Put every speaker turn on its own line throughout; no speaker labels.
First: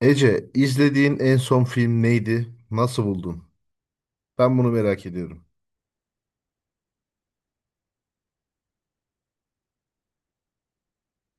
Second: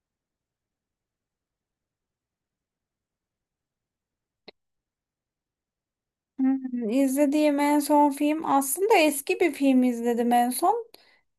Ece, izlediğin en son film neydi? Nasıl buldun? Ben bunu merak ediyorum.
Hmm, İzlediğim en son film aslında eski bir film izledim en son.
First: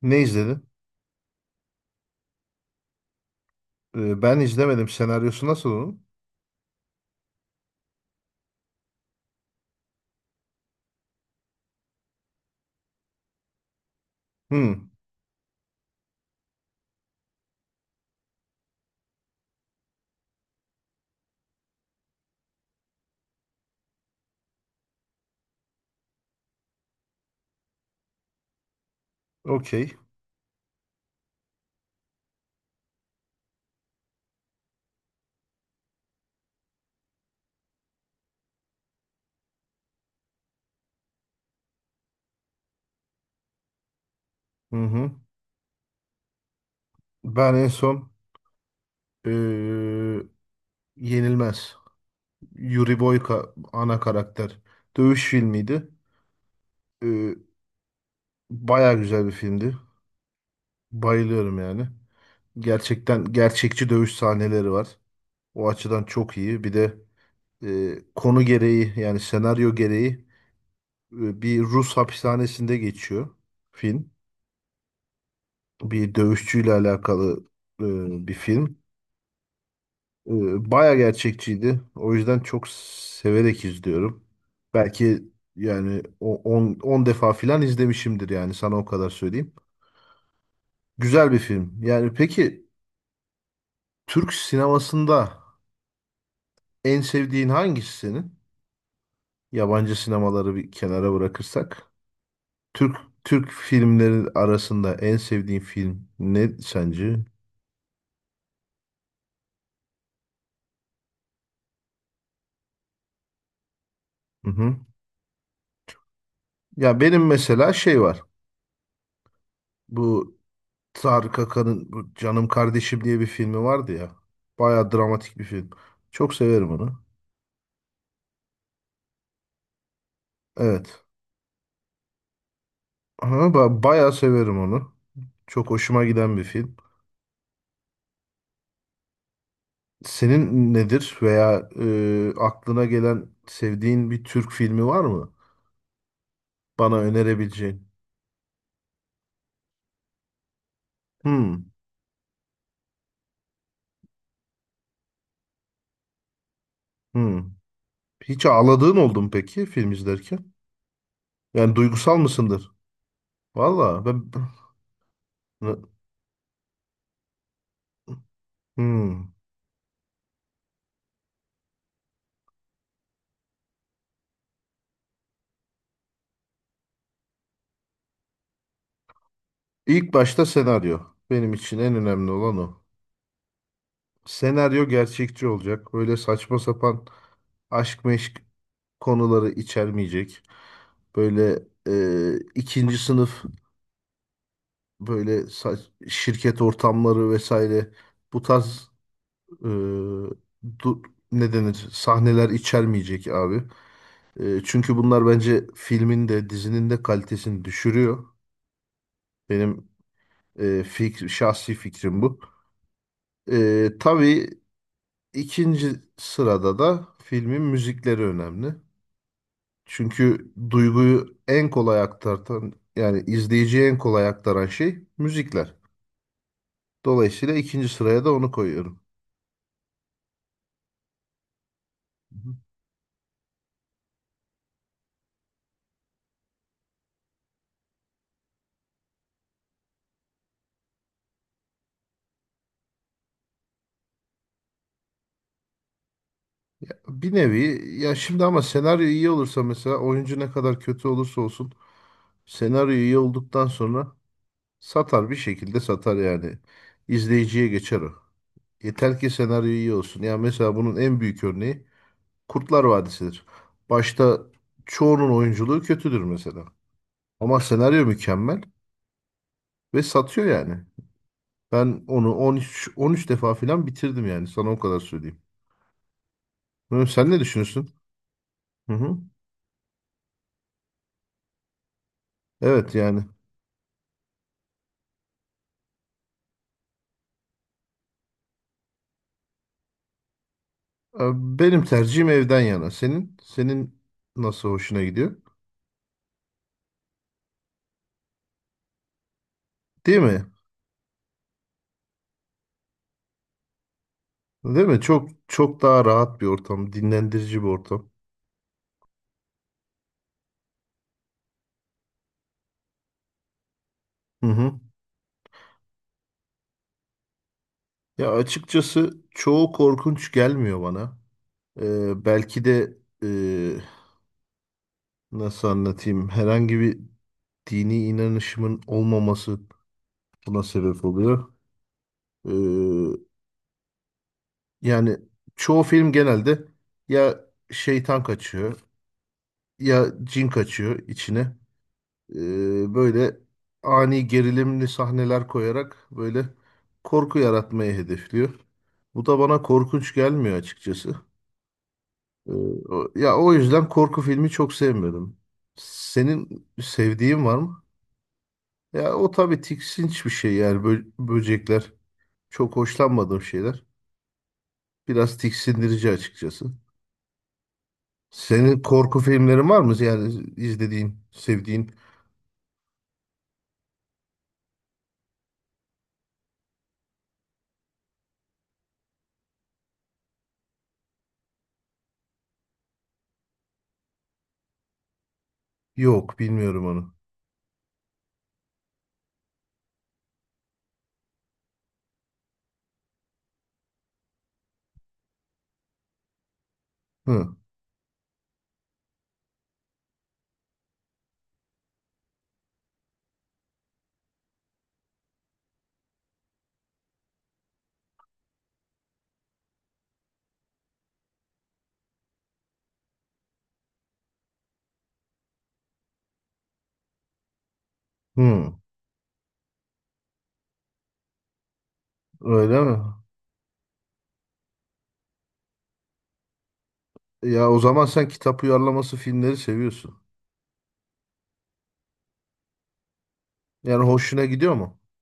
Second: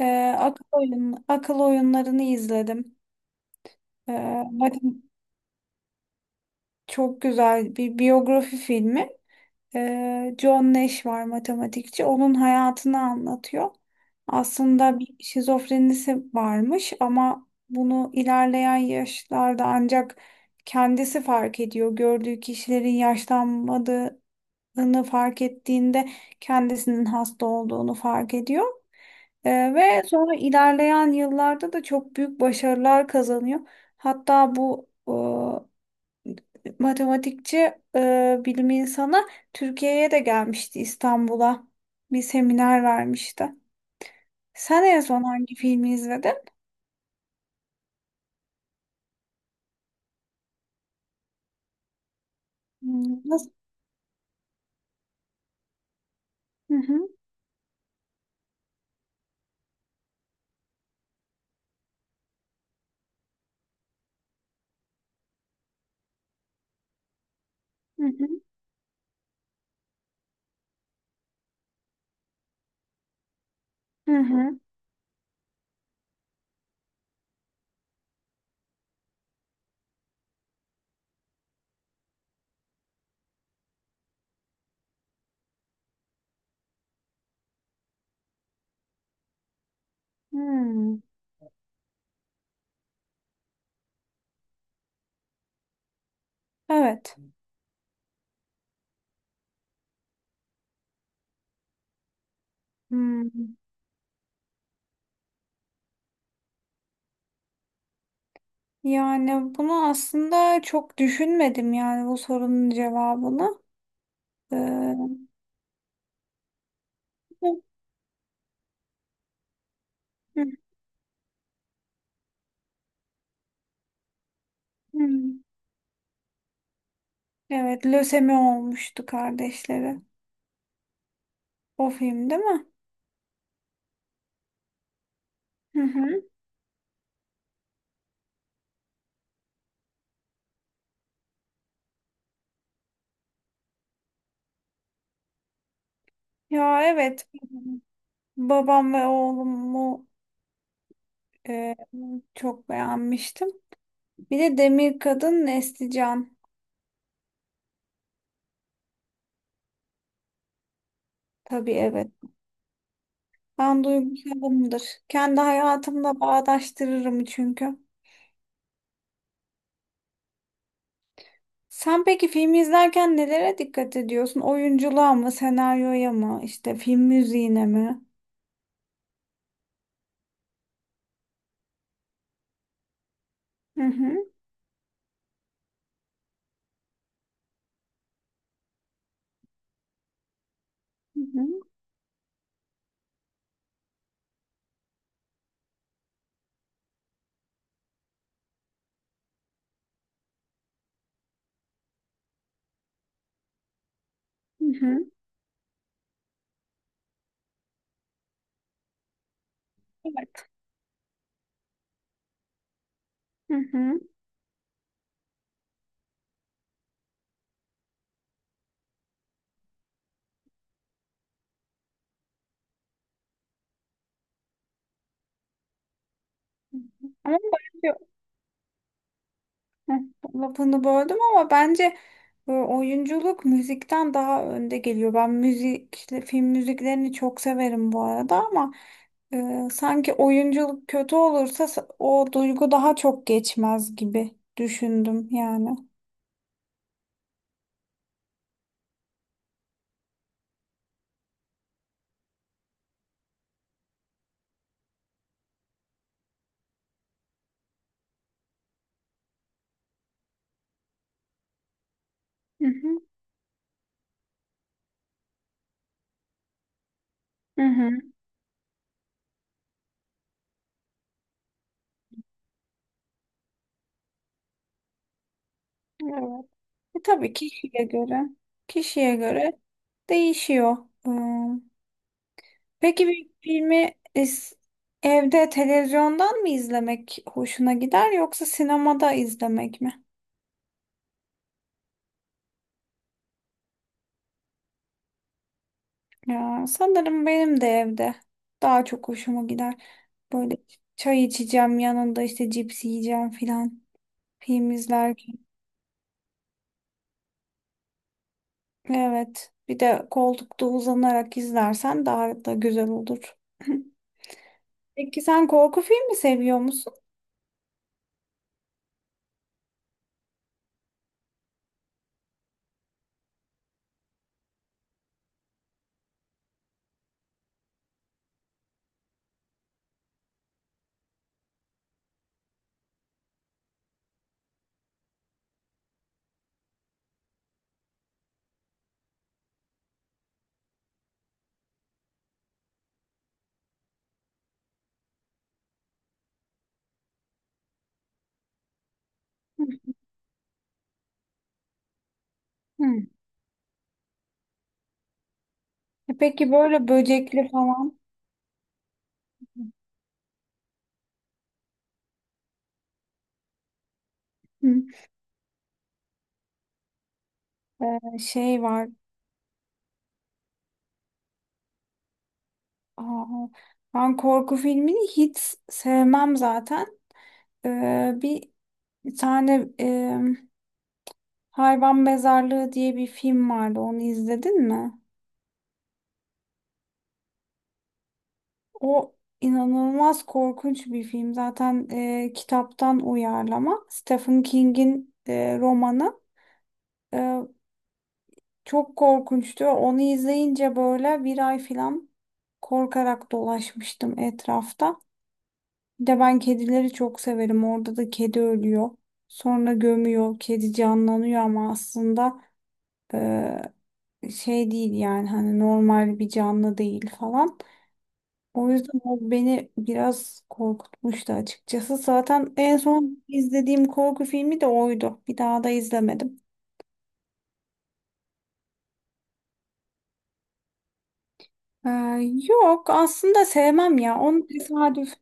Ee,
Ne izledin?
akıl oyunlarını izledim.
Ben izlemedim.
Bakın
Senaryosu nasıl onun?
çok güzel bir biyografi filmi. John Nash var matematikçi. Onun hayatını anlatıyor.
Hmm,
Aslında bir şizofrenisi varmış ama bunu ilerleyen yaşlarda ancak kendisi fark ediyor. Gördüğü kişilerin yaşlanmadığı hastalandığını fark ettiğinde kendisinin hasta olduğunu fark ediyor.
okey.
Ve sonra ilerleyen yıllarda da çok büyük başarılar kazanıyor. Hatta bu matematikçi, bilim insanı Türkiye'ye de gelmişti, İstanbul'a. Bir seminer vermişti.
Hı
Sen en
hı.
son hangi filmi izledin?
Ben en son ee, Yenilmez. Yuri
Hmm.
Boyka
Nasıl?
ana karakter. Dövüş filmiydi.
Hı hı,
Ee, baya güzel bir filmdi. Bayılıyorum yani. Gerçekten gerçekçi dövüş sahneleri var. O açıdan çok iyi. Bir de
hı hı,
konu gereği yani senaryo gereği bir Rus hapishanesinde geçiyor film.
hı hı,
Bir dövüşçüyle alakalı bir film. E, baya gerçekçiydi. O yüzden çok severek izliyorum. Belki yani 10 defa filan izlemişimdir yani sana o kadar söyleyeyim.
hı.
Güzel bir film. Yani peki Türk sinemasında en
Evet.
sevdiğin hangisi senin? Yabancı sinemaları bir kenara bırakırsak. Türk Türk
Hmm.
filmleri arasında en sevdiğin film ne sence?
Yani bunu aslında çok düşünmedim yani bu sorunun cevabını.
Hı
Ee,
hı. Ya benim
Hı,
mesela şey var. Bu
hı,
Tarık Akan'ın bu Canım Kardeşim diye bir filmi vardı ya. Baya
hı.
dramatik bir film. Çok severim onu.
Evet, lösemi olmuştu kardeşleri.
Evet.
O film değil mi?
Ama bayağı severim onu. Çok
Hı
hoşuma
hı.
giden bir film. Senin nedir veya aklına gelen sevdiğin bir Türk filmi var mı?
Ya
Bana
evet.
önerebileceğin.
Babam ve Oğlumu
Hmm,
e, çok beğenmiştim. Bir de Demir Kadın Nesli Can.
hmm. Hiç ağladığın oldu mu peki film izlerken?
Tabii
Yani
evet.
duygusal mısındır?
Ben
Valla ben...
duygusalımdır. Kendi hayatımla bağdaştırırım çünkü.
Hmm.
Sen peki filmi izlerken nelere dikkat ediyorsun? Oyunculuğa mı, senaryoya mı, işte film müziğine mi?
İlk başta senaryo. Benim için en önemli olan o.
Hı hı,
Senaryo gerçekçi olacak. Böyle saçma sapan aşk meşk konuları içermeyecek.
hı
Böyle
hı,
ikinci sınıf böyle şirket ortamları vesaire bu tarz e, du- ne denir sahneler içermeyecek abi.
hı
Çünkü
hı.
bunlar bence filmin de dizinin de kalitesini düşürüyor. Benim
Evet.
şahsi fikrim bu.
Hı hı.
Tabii İkinci sırada da filmin müzikleri önemli. Çünkü duyguyu en kolay aktartan yani izleyiciye en kolay aktaran şey müzikler.
Hı hı. Ama
Dolayısıyla ikinci
bence
sıraya da onu koyuyorum.
hı, lafını böldüm ama bence
Hı hı.
oyunculuk müzikten daha önde geliyor. Ben müzik, işte film müziklerini çok severim bu arada ama sanki oyunculuk kötü olursa o duygu daha çok geçmez gibi düşündüm yani.
Bir nevi ya şimdi ama senaryo iyi olursa mesela oyuncu ne kadar kötü olursa olsun senaryo iyi olduktan sonra satar bir şekilde satar yani. İzleyiciye geçer o. Yeter ki senaryo iyi olsun. Ya mesela bunun en büyük örneği
Hı
Kurtlar
hı.
Vadisi'dir. Başta çoğunun oyunculuğu kötüdür mesela. Ama
Hı hı.
senaryo mükemmel ve satıyor yani. Ben onu 13 defa falan bitirdim yani sana o kadar söyleyeyim.
Evet.
Hı, sen
Tabii
ne
kişiye
düşünüyorsun?
göre
Hı
kişiye
hı.
göre değişiyor. Hmm.
Evet
Peki
yani.
bir evde televizyondan mı izlemek hoşuna gider yoksa sinemada izlemek mi?
E, Benim tercihim evden yana. Senin nasıl hoşuna gidiyor?
Ya, sanırım benim de evde daha çok hoşuma gider.
Değil mi?
Böyle çay içeceğim yanında işte cips yiyeceğim filan film
Değil mi? Çok
izlerken.
çok daha rahat bir ortam, dinlendirici bir ortam.
Evet bir de koltukta uzanarak izlersen daha da güzel olur.
Hı hı.
Peki sen korku filmi seviyor musun?
Ya açıkçası çoğu korkunç gelmiyor bana. Belki de nasıl anlatayım? Herhangi bir dini inanışımın olmaması buna sebep oluyor. Ee, yani çoğu film genelde ya şeytan kaçıyor ya cin kaçıyor içine. Böyle ani gerilimli sahneler koyarak böyle korku yaratmayı hedefliyor. Bu da bana korkunç gelmiyor açıkçası. Ee,
Hı.
ya o yüzden korku filmi çok sevmiyorum.
E peki
Senin
böyle
sevdiğin
böcekli
var mı?
falan
Ya o tabii tiksinç bir şey yani böcekler. Çok hoşlanmadığım şeyler.
hı.
Biraz tiksindirici açıkçası.
Şey
Senin
var.
korku filmlerin var mı? Yani izlediğin, sevdiğin?
Aa, ben korku filmini hiç sevmem zaten. Bir tane Hayvan Mezarlığı diye bir film vardı. Onu izledin mi?
Yok, bilmiyorum onu.
O inanılmaz korkunç bir film. Zaten kitaptan uyarlama. Stephen King'in romanı. E,
Hı.
Çok korkunçtu. Onu izleyince böyle bir ay falan korkarak dolaşmıştım etrafta. Bir de ben kedileri çok severim. Orada da kedi ölüyor. Sonra gömüyor. Kedi canlanıyor ama aslında e, şey değil yani hani normal bir canlı değil falan. O
Hı.
yüzden o beni biraz korkutmuştu açıkçası. Zaten en
Öyle mi?
son izlediğim korku filmi de oydu. Bir daha da izlemedim.
Ya o zaman sen kitap uyarlaması filmleri seviyorsun.
Ee, Yok aslında sevmem
Yani
ya.
hoşuna
Onu
gidiyor mu?
tesadüf.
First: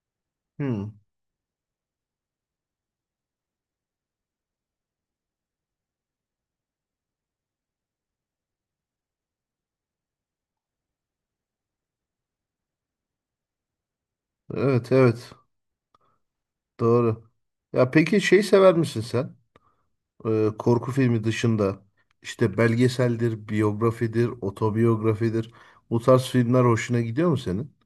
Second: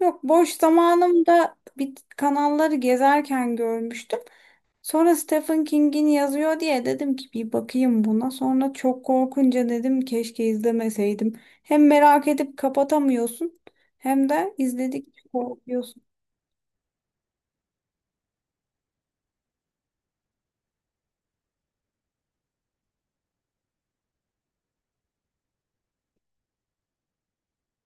Yok boş
Hı.
zamanımda bir kanalları gezerken görmüştüm. Sonra Stephen King'in yazıyor diye dedim ki bir bakayım buna. Sonra çok korkunca dedim keşke izlemeseydim. Hem merak edip kapatamıyorsun hem de
Evet,
izledik
evet.
korkuyorsun.
Doğru. Ya peki şey sever misin sen? Korku filmi dışında işte belgeseldir, biyografidir, otobiyografidir. Bu tarz filmler hoşuna gidiyor mu senin?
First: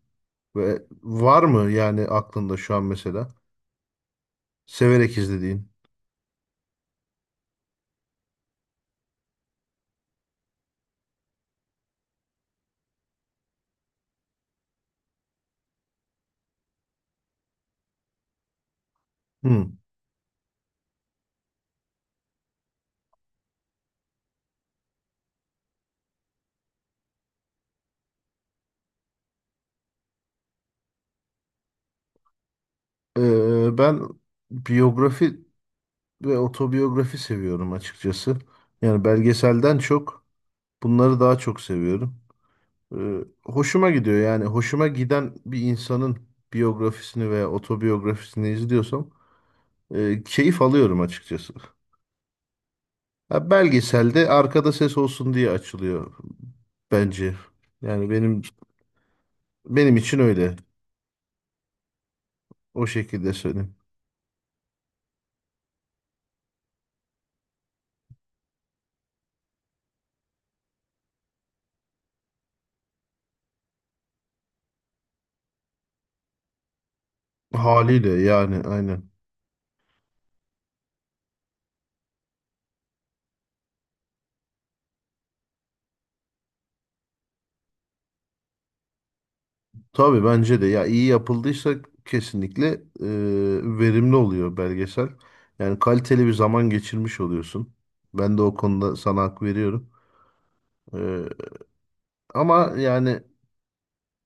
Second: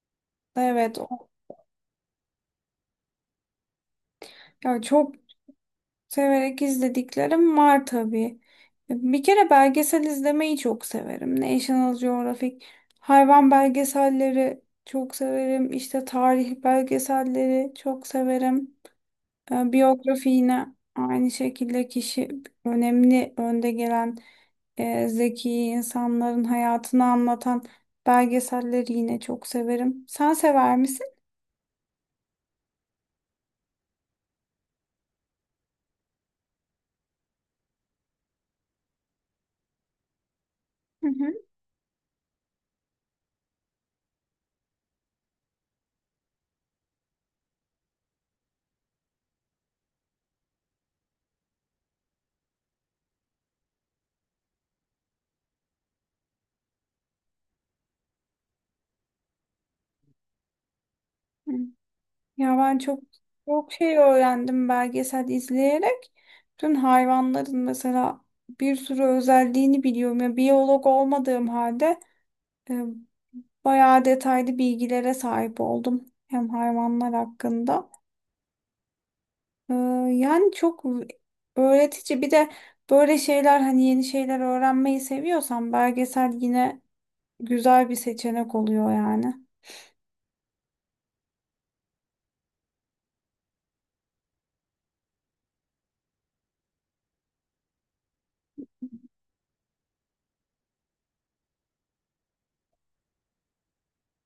Ve
Evet,
var mı yani aklında şu an mesela
ya çok
severek izlediğin?
severek izlediklerim var tabii. Bir kere belgesel izlemeyi çok severim. National Geographic, hayvan belgeselleri çok severim. İşte tarih belgeselleri çok severim.
Hmm.
Biyografi yine aynı şekilde kişi önemli önde gelen zeki insanların hayatını anlatan belgeselleri yine çok severim. Sen sever misin?
Ben biyografi ve otobiyografi seviyorum açıkçası. Yani belgeselden çok bunları
Hı
daha çok seviyorum. Ee, hoşuma gidiyor yani hoşuma giden bir insanın biyografisini veya otobiyografisini izliyorsam keyif alıyorum açıkçası. Ya belgeselde arkada ses olsun diye açılıyor bence. Yani benim için öyle.
hı. Ya ben
O
çok
şekilde
çok
söyleyeyim.
şey öğrendim belgesel izleyerek. Bütün hayvanların mesela bir sürü özelliğini biliyorum. Ya biyolog olmadığım halde e, bayağı detaylı bilgilere sahip oldum hem hayvanlar hakkında.
Haliyle yani aynen.
E, Yani çok öğretici. Bir de böyle şeyler hani yeni şeyler öğrenmeyi seviyorsan belgesel yine güzel bir seçenek oluyor yani.
Tabii bence de ya iyi yapıldıysa kesinlikle verimli oluyor belgesel. Yani kaliteli bir zaman geçirmiş oluyorsun. Ben de o konuda sana hak veriyorum. E, ama yani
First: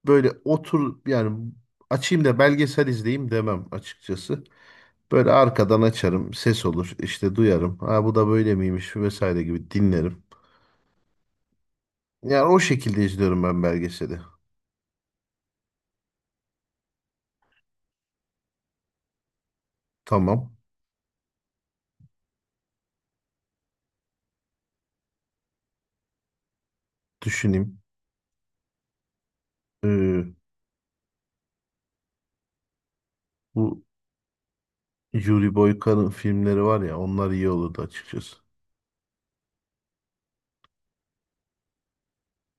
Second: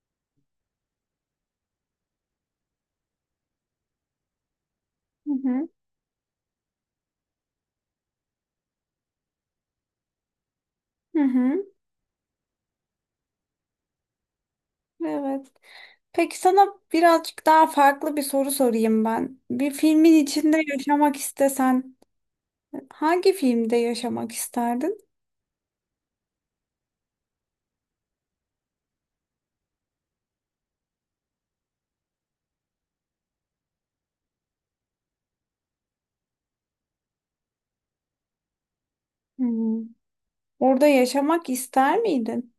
böyle otur yani açayım da belgesel izleyeyim demem açıkçası. Böyle
Hı hı.
arkadan açarım, ses olur, işte duyarım. Ha bu da böyle miymiş vesaire gibi dinlerim.
Hı hı.
Yani o şekilde izliyorum ben belgeseli.
Evet. Peki sana birazcık daha farklı bir soru sorayım ben. Bir filmin
Tamam,
içinde yaşamak istesen hangi filmde yaşamak isterdin?
düşüneyim. Ee, bu Yuri Boyka'nın filmleri var ya, onlar iyi olurdu açıkçası.
Hmm. Orada yaşamak ister miydin?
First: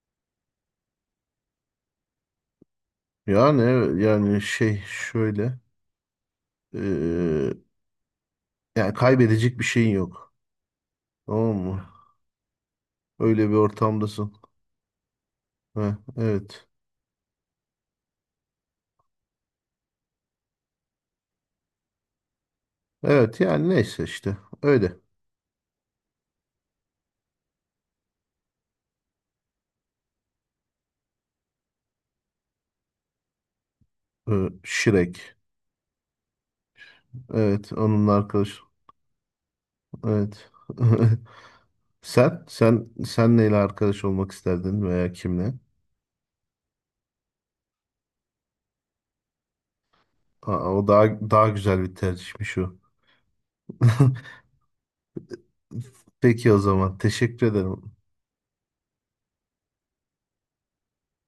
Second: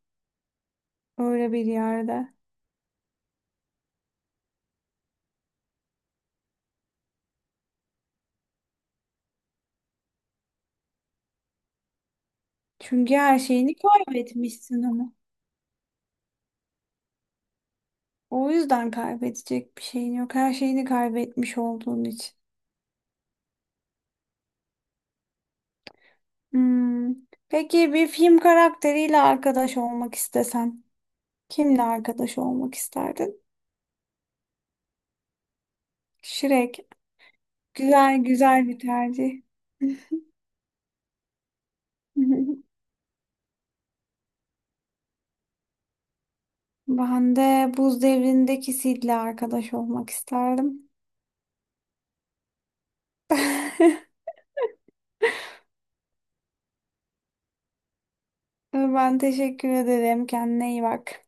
Öyle bir yerde.
Yani evet, yani şey şöyle, ee, yani kaybedecek bir şeyin yok. Tamam mı?
Çünkü her
Öyle bir
şeyini
ortamdasın.
kaybetmişsin ama.
Heh, evet.
O yüzden kaybedecek bir şeyin yok. Her şeyini kaybetmiş olduğun için.
Evet yani neyse işte öyle.
Hmm. Peki bir film karakteriyle arkadaş olmak istesen, kimle arkadaş olmak isterdin?
Shrek.
Shrek.
Evet onun
Güzel
arkadaşı.
güzel bir tercih.
Evet. Sen, sen, sen neyle arkadaş olmak isterdin veya kimle?
Ben de buz devrindeki Sid'le arkadaş olmak
Aa, o
isterdim.
daha güzel bir tercihmiş o. Peki o zaman teşekkür ederim
Ben teşekkür ederim. Kendine iyi bak.